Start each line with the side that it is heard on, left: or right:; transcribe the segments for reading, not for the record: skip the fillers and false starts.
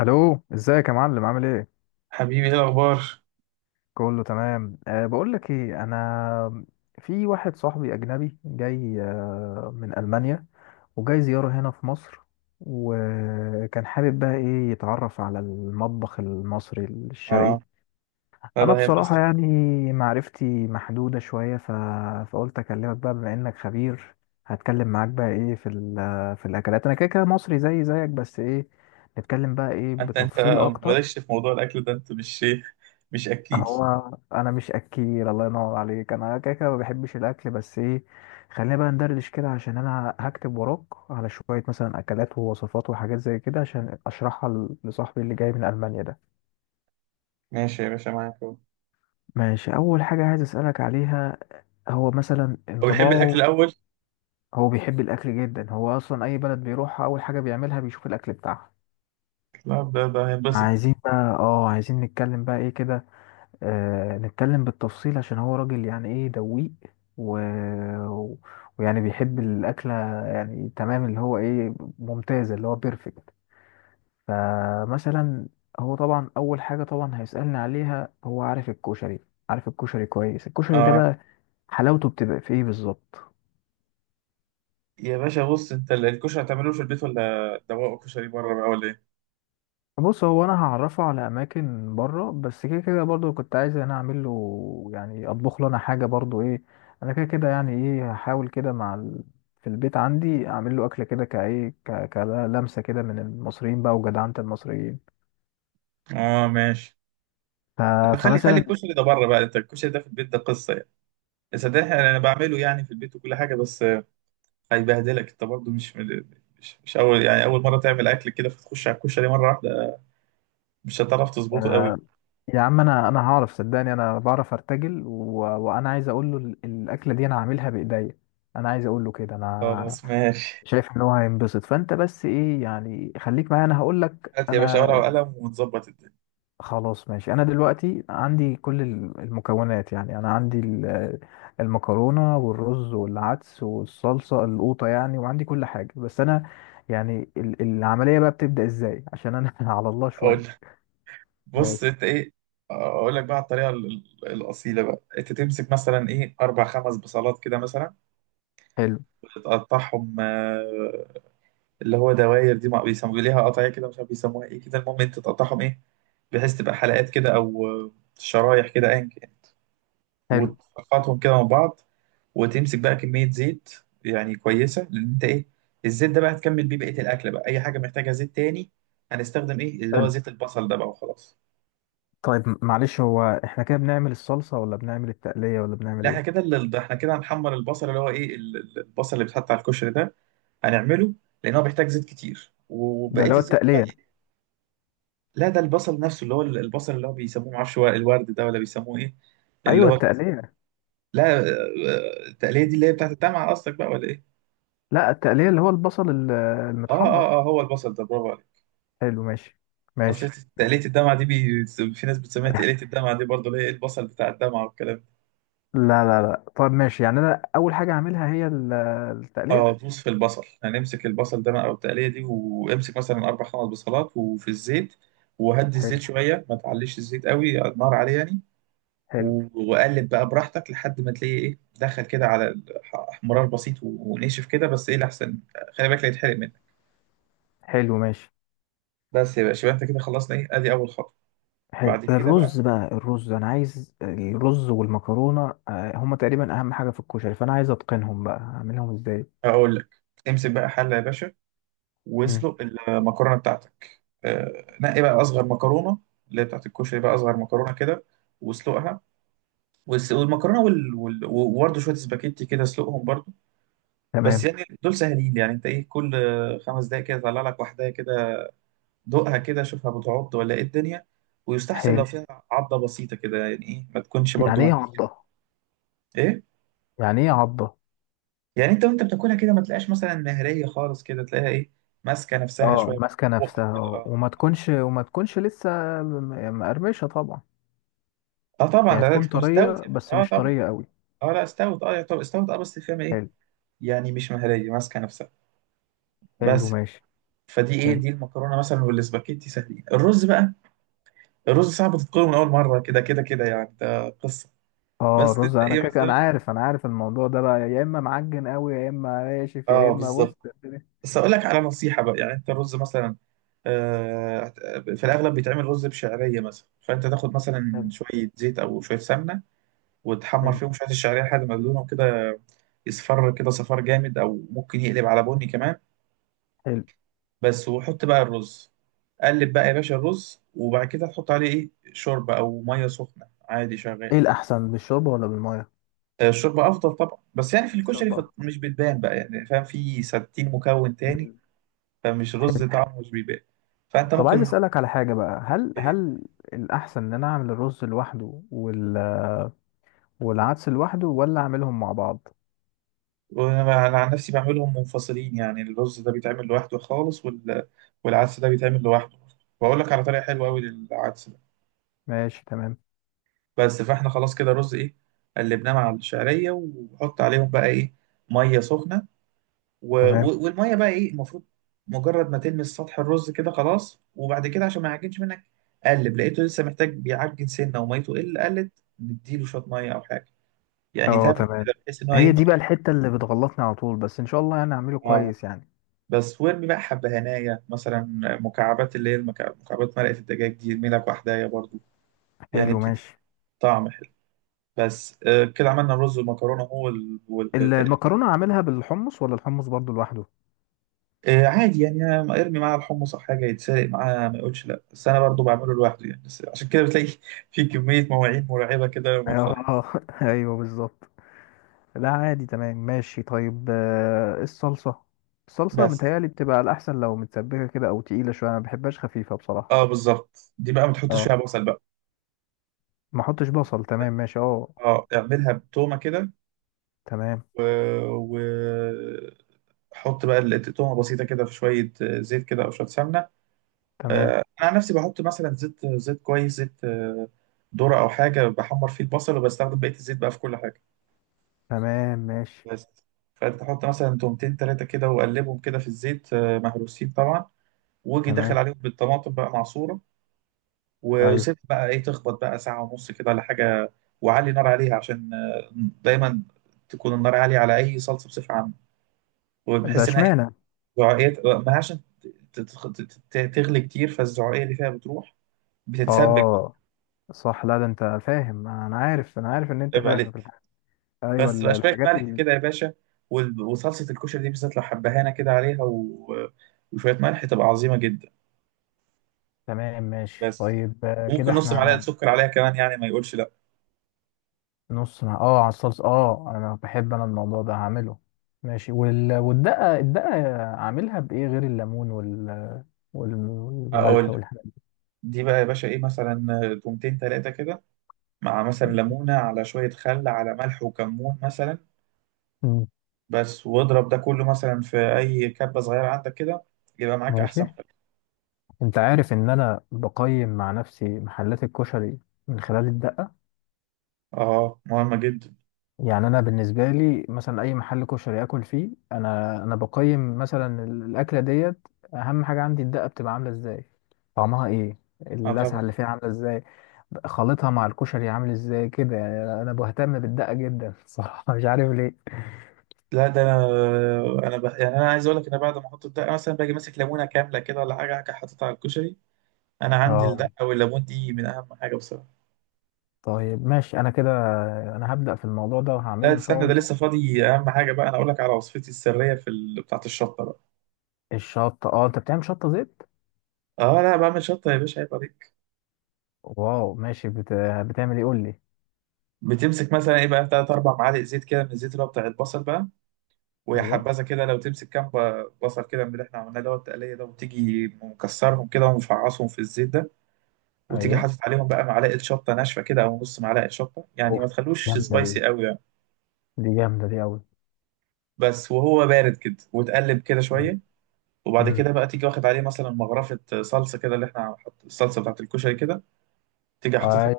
left: الو، ازيك يا معلم؟ عامل ايه؟
right: حبيبي، ايه الاخبار؟
left: كله تمام. بقول لك ايه، انا في واحد صاحبي اجنبي جاي من المانيا، وجاي زياره هنا في مصر، وكان حابب بقى ايه يتعرف على المطبخ المصري الشرقي.
right: اه. لا ده
left: انا بصراحه
right: هينبسط.
left: يعني معرفتي محدوده شويه فقلت اكلمك بقى بما انك خبير. هتكلم معاك بقى ايه في في الاكلات، انا كده كده مصري زي زيك بس ايه، نتكلم بقى ايه
right: انت
left: بتفصيل اكتر.
right: مالكش في موضوع الاكل ده. انت مش اكيل؟
left: هو انا مش اكيل، الله ينور عليك، انا كده كده ما بحبش الاكل، بس ايه، خلينا بقى ندردش كده عشان انا هكتب وراك على شويه مثلا اكلات ووصفات وحاجات زي كده عشان اشرحها لصاحبي اللي جاي من المانيا ده.
right: ماشي يا باشا، معاك اهو.
left: ماشي، اول حاجه عايز اسالك عليها، هو مثلا
right: هو بيحب الاكل
left: انطباعه.
right: الاول؟
left: هو بيحب الاكل جدا، هو اصلا اي بلد بيروحها اول حاجه بيعملها بيشوف الاكل بتاعها.
right: لا ده هينبسط.
left: عايزين بقى، اه عايزين نتكلم بقى ايه كده. نتكلم بالتفصيل عشان هو راجل يعني ايه دويق و... و- ويعني بيحب الأكلة يعني تمام، اللي هو ايه، ممتازة، اللي هو بيرفكت. فمثلا هو طبعا أول حاجة طبعا هيسألني عليها، هو عارف الكشري، عارف الكشري كويس. الكشري ده
right: اه.
left: بقى حلاوته بتبقى في ايه بالظبط؟
right: يا باشا، بص، انت الكشري هتعمله في البيت ولا دواء كشري بره بقى، ولا ايه؟
left: بص، هو انا هعرفه على اماكن بره، بس كده كده برضو كنت عايز انا اعمل له، يعني اطبخ له انا حاجه برضو ايه، انا كده كده يعني ايه هحاول كده مع في البيت عندي اعمل له اكله كده، كايه كلمسه كده من المصريين بقى، وجدعنه المصريين.
right: اه ماشي.
left: ف...
right: طب خلي
left: فمثلا،
right: الكشري ده بره بقى. انت الكشري ده في البيت ده قصه يعني. صدقني انا بعمله يعني في البيت وكل حاجه، بس هيبهدلك. انت برضه مش اول، يعني اول مره تعمل اكل كده فتخش على الكشري مره واحده مش هتعرف تظبطه قوي.
left: آه، يا عم انا هعرف، صدقني انا بعرف ارتجل، وانا عايز اقول له الاكله دي انا عاملها بايديا، انا عايز اقول له كده. انا
right: خلاص ماشي.
left: شايف ان هو هينبسط، فانت بس ايه يعني خليك معايا، انا هقول لك
right: هات يا باشا
left: انا.
right: ورقة وقلم ونظبط الدنيا.
left: خلاص ماشي، انا دلوقتي عندي كل المكونات، يعني انا عندي المكرونه والرز والعدس والصلصه القوطه يعني، وعندي كل حاجه، بس انا يعني العمليه بقى بتبدا ازاي عشان انا على الله
right: أقول
left: شويه.
right: لك. بص
left: ماشي.
right: أنت إيه، أقول لك بقى على الطريقة الأصيلة بقى. أنت تمسك مثلا إيه أربع خمس بصلات كده مثلا،
left: حلو
right: وتقطعهم اللي هو دواير، دي ما بيسموا ليها قطعية كده، مش عارف بيسموها إيه كده، المهم أنت تقطعهم إيه بحيث تبقى حلقات كده، أو شرايح كده، أيا كان،
left: حلو
right: وتقطعهم كده من بعض. وتمسك بقى كمية زيت يعني كويسة، لأن أنت إيه الزيت ده بقى هتكمل بيه بقية الأكل، بقى أي حاجة محتاجة زيت تاني هنستخدم إيه اللي هو
left: حلو.
right: زيت البصل ده بقى وخلاص.
left: طيب، معلش، هو احنا كده بنعمل الصلصه ولا بنعمل التقليه ولا بنعمل
right: لا، احنا
left: ايه؟
right: كده ده احنا كده هنحمر البصل، اللي هو ايه البصل اللي بيتحط على الكشري ده هنعمله، لان هو بيحتاج زيت كتير.
left: ده
right: وبقيه
left: اللي هو
right: الزيت بقى
left: التقليه.
right: إيه؟ لا ده البصل نفسه، اللي هو البصل اللي هو بيسموه، معرفش هو الورد ده ولا بيسموه ايه، اللي
left: ايوه،
right: هو.
left: التقليه.
right: لا التقليه دي اللي هي بتاعت الدمعه قصدك بقى، ولا ايه؟
left: لا، التقليه اللي هو البصل
right: اه
left: المتحمر.
right: اه اه هو البصل ده، برافو عليك.
left: حلو، ماشي.
right: اصل
left: ماشي
right: تقليه
left: ماشي.
right: الدمعه دي في ناس بتسميها تقليه الدمعه دي برضه، اللي هي إيه، البصل بتاع الدمعه والكلام ده.
left: لا لا لا، طب ماشي، يعني انا اول حاجه هعملها هي التقليه.
right: اه، دوس في البصل. هنمسك البصل ده بقى والتقليه دي، وامسك مثلا اربع خمس بصلات وفي الزيت. وهدي الزيت
left: حلو
right: شويه، ما تعليش الزيت قوي النار عليه يعني.
left: حلو
right: وقلب بقى براحتك لحد ما تلاقي ايه، دخل كده على احمرار بسيط ونشف كده، بس ايه الاحسن خلي بالك لا يتحرق منك.
left: حلو ماشي.
right: بس يا باشا، يبقى انت كده خلصنا ايه، ادي اول خطوه.
left: حلو،
right: بعد كده بقى
left: الرز بقى. الرز، انا عايز الرز والمكرونه هما تقريبا اهم حاجه في الكشري، فانا عايز اتقنهم بقى، هعملهم ازاي؟
right: هقول لك. امسك بقى حله يا باشا،
left: مم.
right: واسلق المكرونه بتاعتك. نقي بقى اصغر مكرونه، اللي هي بتاعت الكشري بقى، اصغر مكرونه كده، واسلقها. والمكرونه وبرده شويه سباكيتي كده، اسلقهم برده. بس
left: تمام.
right: يعني دول سهلين، يعني انت ايه كل خمس دقايق كده طلع لك واحده كده، دوقها كده، شوفها بتعض ولا ايه الدنيا، ويستحسن لو
left: حلو.
right: فيها عضه بسيطه كده، يعني ايه ما تكونش برده
left: يعني ايه
right: مهريه.
left: عضه؟
right: ايه؟
left: يعني ايه عضه؟
right: يعني انت وانت بتاكلها كده ما تلاقيش مثلا مهريه خالص كده، تلاقيها ايه ماسكه نفسها
left: اه،
right: شويه في
left: ماسكه
right: بقك
left: نفسها،
right: كده،
left: اه،
right: اه.
left: وما تكونش وما تكونش لسه مقرمشه طبعا.
right: اه طبعا،
left: يعني
right: لا لا،
left: تكون
right: تكون استوت
left: طريه
right: يا باشا،
left: بس
right: اه
left: مش
right: طبعا.
left: طريه قوي.
right: اه لا استوت، اه طب استوت اه، بس فاهم ايه؟
left: حلو.
right: يعني مش مهريه، ماسكه نفسها
left: حلو
right: بس.
left: ماشي.
right: فدي ايه،
left: حلو.
right: دي المكرونه مثلا والاسباجيتي سهلين. الرز بقى، الرز صعب تتقوله من اول مره، كده كده كده يعني، ده قصه.
left: اه،
right: بس
left: رز،
right: انت
left: انا
right: ايه
left: كده انا
right: مثلا،
left: عارف، عارف الموضوع ده بقى، يا اما معجن قوي يا اما ناشف يا
right: اه
left: اما بص
right: بالظبط.
left: الدنيا.
right: بس اقول لك على نصيحه بقى، يعني انت الرز مثلا آه في الاغلب بيتعمل رز بشعريه مثلا، فانت تاخد مثلا
left: حلو
right: شويه زيت او شويه سمنه، وتحمر
left: حلو
right: فيهم شويه الشعريه لحد ما لونهم كده يصفر كده صفار جامد، او ممكن يقلب على بني كمان.
left: حلو.
right: بس، وحط بقى الرز. قلب بقى يا باشا الرز، وبعد كده تحط عليه ايه شوربه او ميه سخنه عادي
left: ايه
right: شغال.
left: الاحسن، بالشوربه ولا بالميه؟
right: الشوربة أفضل طبعا، بس يعني في الكشري
left: الشوربه أكتر.
right: مش بتبان بقى، يعني فاهم، في 60 مكون تاني،
left: مم.
right: فمش رز، طعمه مش بيبان. فأنت
left: طب عايز
right: ممكن
left: اسالك على حاجه بقى،
right: إيه.
left: هل الاحسن ان انا اعمل الرز لوحده والعدس لوحده، ولا اعملهم مع بعض؟
right: وأنا عن نفسي بعملهم منفصلين، يعني الرز ده بيتعمل لوحده خالص والعدس ده بيتعمل لوحده. وأقول لك على طريقة حلوة أوي
left: مم.
right: للعدس ده.
left: ماشي، تمام.
right: بس فإحنا خلاص كده الرز إيه، قلبناه مع الشعرية وحط عليهم بقى إيه مية سخنة.
left: تمام.
right: والميه بقى ايه المفروض مجرد ما تلمس سطح الرز كده خلاص. وبعد كده عشان ما يعجنش منك قلب، لقيته لسه محتاج بيعجن سنه وميته، قلت نديله شويه ميه او حاجه، يعني
left: اه
right: تابعه
left: تمام.
right: كده بحيث ان هو
left: هي
right: ايه.
left: دي بقى الحته اللي بتغلطني على طول، بس ان شاء الله يعني اعمله
right: اه
left: كويس يعني.
right: بس، وارمي بقى حبه هنايا مثلا مكعبات، اللي هي مكعبات مرقه الدجاج دي، ارمي لك واحدايه برضو، يعني
left: حلو
right: بتدي
left: ماشي.
right: طعم حلو. بس كده عملنا الرز والمكرونه. هو
left: المكرونه اعملها بالحمص ولا الحمص برضو لوحده؟
right: عادي، يعني أنا ارمي معاه الحمص او حاجه يتسرق معاه ما يقولش لا، بس انا برضو بعمله لوحده يعني، بس عشان كده بتلاقي في كميه مواعين مرعبه كده لما تخلص.
left: اه ايوه بالظبط. لا عادي، تمام ماشي. طيب الصلصة. الصلصة
right: بس
left: متهيألي بتبقى الأحسن لو متسبكة كده أو تقيلة شوية، أنا مبحبهاش خفيفة بصراحة.
right: اه بالظبط، دي بقى ما تحطش
left: اه.
right: فيها بصل بقى.
left: ما احطش بصل، تمام ماشي، اه.
right: اه، اعملها بتومه كده.
left: تمام.
right: و... و... حط بقى تومه بسيطه كده في شويه زيت كده او شويه سمنه.
left: تمام.
right: انا عن نفسي بحط مثلا زيت، زيت كويس، زيت ذره او حاجه، بحمر فيه البصل وبستخدم بقيه الزيت بقى في كل حاجه.
left: تمام ماشي.
right: بس. فانت تحط مثلا تومتين تلاتة كده وقلبهم كده في الزيت، مهروسين طبعا، واجي داخل
left: تمام.
right: عليهم بالطماطم بقى معصورة،
left: أيوه.
right: وسيب بقى ايه تخبط بقى ساعة ونص كده ولا حاجة. وعلي نار عليها، عشان دايما تكون النار عالية على أي صلصة بصفة عامة،
left: ده
right: وبحيث إنها ايه
left: اشمعنى؟
right: زعقية- ما عشان تتخ- ت- تغلي كتير فالزعقية اللي فيها بتروح، بتتسبك.
left: اه. صح، لا ده أنت فاهم، أنا عارف عارف إن أنت
right: عيب
left: فاهم في
right: عليك.
left: الحاجة. أيوه
right: بس بقى شوية
left: الحاجات
right: ملح كده يا باشا، وصلصة الكشري دي بالذات لو حبهانة كده عليها وشوية ملح، تبقى عظيمة جدا.
left: تمام ماشي.
right: بس
left: طيب كده
right: ممكن نص معلقه
left: احنا.
right: سكر عليها كمان، يعني ما يقولش لا.
left: نص مع اه، على الصلصة، اه انا بحب، انا الموضوع ده هعمله. ماشي والدقة. الدقة عاملها بايه غير الليمون والملح
right: اقول لك.
left: والحاجات؟
right: دي بقى يا باشا ايه مثلا تومتين تلاتة كده مع مثلا
left: دي.
right: ليمونه، على شويه خل، على ملح وكمون مثلا.
left: مم.
right: بس واضرب ده كله مثلا في اي كبه صغيره عندك كده، يبقى معاك
left: ماشي.
right: احسن حاجه.
left: انت عارف ان انا بقيم مع نفسي محلات الكشري من خلال الدقة.
right: اه مهمه جدا.
left: يعني انا بالنسبه لي مثلا اي محل كشري اكل فيه، انا بقيم مثلا الاكله ديت، اهم حاجه عندي الدقه بتبقى عامله ازاي، طعمها ايه،
right: اه
left: اللسعه
right: طبعا،
left: اللي فيها عامله ازاي، خلطها مع الكشري عامل ازاي، كده يعني انا بهتم بالدقه جدا صراحه مش عارف ليه.
right: لا ده يعني انا عايز اقول لك انا بعد ما احط الدقه مثلا باجي ماسك ليمونه كامله كده ولا حاجه حاططها على الكشري. انا عندي
left: اه.
right: الدقه والليمون دي من اهم حاجه بصراحه.
left: طيب ماشي، انا كده انا هبدا في الموضوع ده،
right: لا
left: وهعمله ان شاء
right: استنى، ده
left: الله.
right: لسه فاضي. اهم حاجه بقى انا اقول لك على وصفتي السريه في بتاعه الشطه بقى.
left: الشطه، اه انت بتعمل شطه زيت؟
right: اه، لا بعمل شطه يا باشا، عيب عليك.
left: واو ماشي، بتعمل ايه قول لي.
right: بتمسك مثلا ايه بقى تلات اربع معالق زيت كده من الزيت اللي هو بتاع البصل بقى، ويا
left: ايوه.
right: حبذا كده لو تمسك كام بصل كده من اللي احنا عملناه اللي هو التقليه ده، وتيجي مكسرهم كده ومفعصهم في الزيت ده، وتيجي
left: ايوه،
right: حاطط عليهم بقى معلقه شطه ناشفه كده او نص معلقه شطه، يعني
left: اوف،
right: ما تخلوش
left: جامده دي،
right: سبايسي قوي يعني.
left: دي جامده دي
right: بس، وهو بارد كده وتقلب كده
left: قوي.
right: شويه، وبعد
left: امم.
right: كده بقى تيجي واخد عليه مثلا مغرفه صلصه كده، اللي احنا حط الصلصه بتاعت الكشري كده، تيجي حاططها.
left: اي.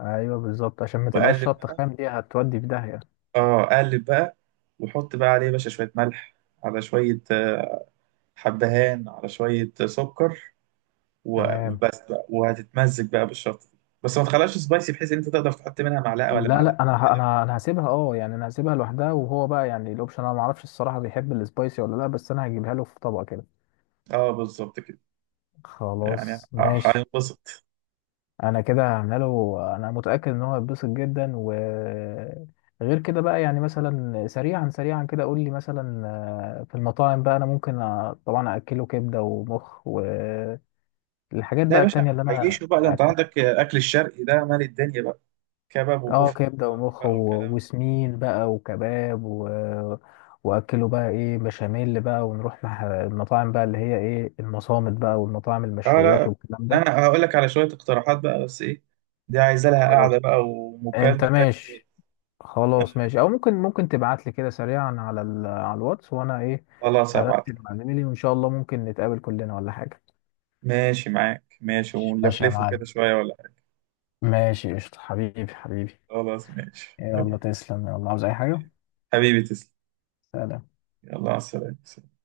left: ايوه بالظبط، عشان ما تبقاش
right: واقلب
left: شطه
right: بقى،
left: خام دي، هتودي في داهيه.
right: اه، اقلب بقى. واحط بقى عليه يا باشا شويه ملح، على شويه حبهان، على شويه سكر.
left: تمام.
right: وبس بقى، وهتتمزج بقى بالشطه دي، بس ما تخليهاش سبايسي، بحيث ان انت تقدر تحط منها معلقه ولا
left: لا لا،
right: معلقتين
left: انا
right: كده.
left: انا هسيبها، اه يعني انا هسيبها لوحدها، وهو بقى يعني الاوبشن، انا ما اعرفش الصراحه بيحب السبايسي ولا لا، بس انا هجيبها له في طبق كده.
right: اه بالظبط كده، يعني
left: خلاص ماشي.
right: هينبسط.
left: انا كده هعملها له، انا متاكد ان هو هيتبسط جدا. و غير كده بقى، يعني مثلا سريعا سريعا كده قول لي مثلا، في المطاعم بقى انا ممكن طبعا اكله كبده ومخ والحاجات
right: لا
left: بقى،
right: يا باشا،
left: التانية اللي انا،
right: عيشه بقى، ده انت عندك اكل الشرقي ده مال الدنيا بقى. كباب
left: اه
right: وكفته
left: كبده
right: وطرب
left: ومخ
right: بقى والكلام ده.
left: وسمين بقى وكباب واكله بقى ايه بشاميل بقى، ونروح مع المطاعم بقى اللي هي ايه، المصامت بقى، والمطاعم
right: اه
left: المشويات
right: لا،
left: والكلام ده.
right: انا هقول لك على شويه اقتراحات بقى، بس ايه، دي عايزه لها قعده
left: خلاص،
right: بقى
left: انت
right: ومكالمه
left: ماشي.
right: تانيه.
left: خلاص ماشي. او ممكن تبعت لي كده سريعا على على الواتس، وانا ايه
right: خلاص، هبعت.
left: هرتب مع زميلي، وان شاء الله ممكن نتقابل كلنا ولا حاجه.
right: ماشي معاك، ماشي،
left: ماشي يا
right: ونلفلفه كده
left: معلم.
right: شوية ولا حاجة.
left: ماشي قشطة، حبيبي حبيبي.
right: خلاص ماشي،
left: يلا
right: حبيبي.
left: تسلم، يلا عاوز اي حاجة.
right: حبيبي تسلم.
left: سلام.
right: يلا على السلامة.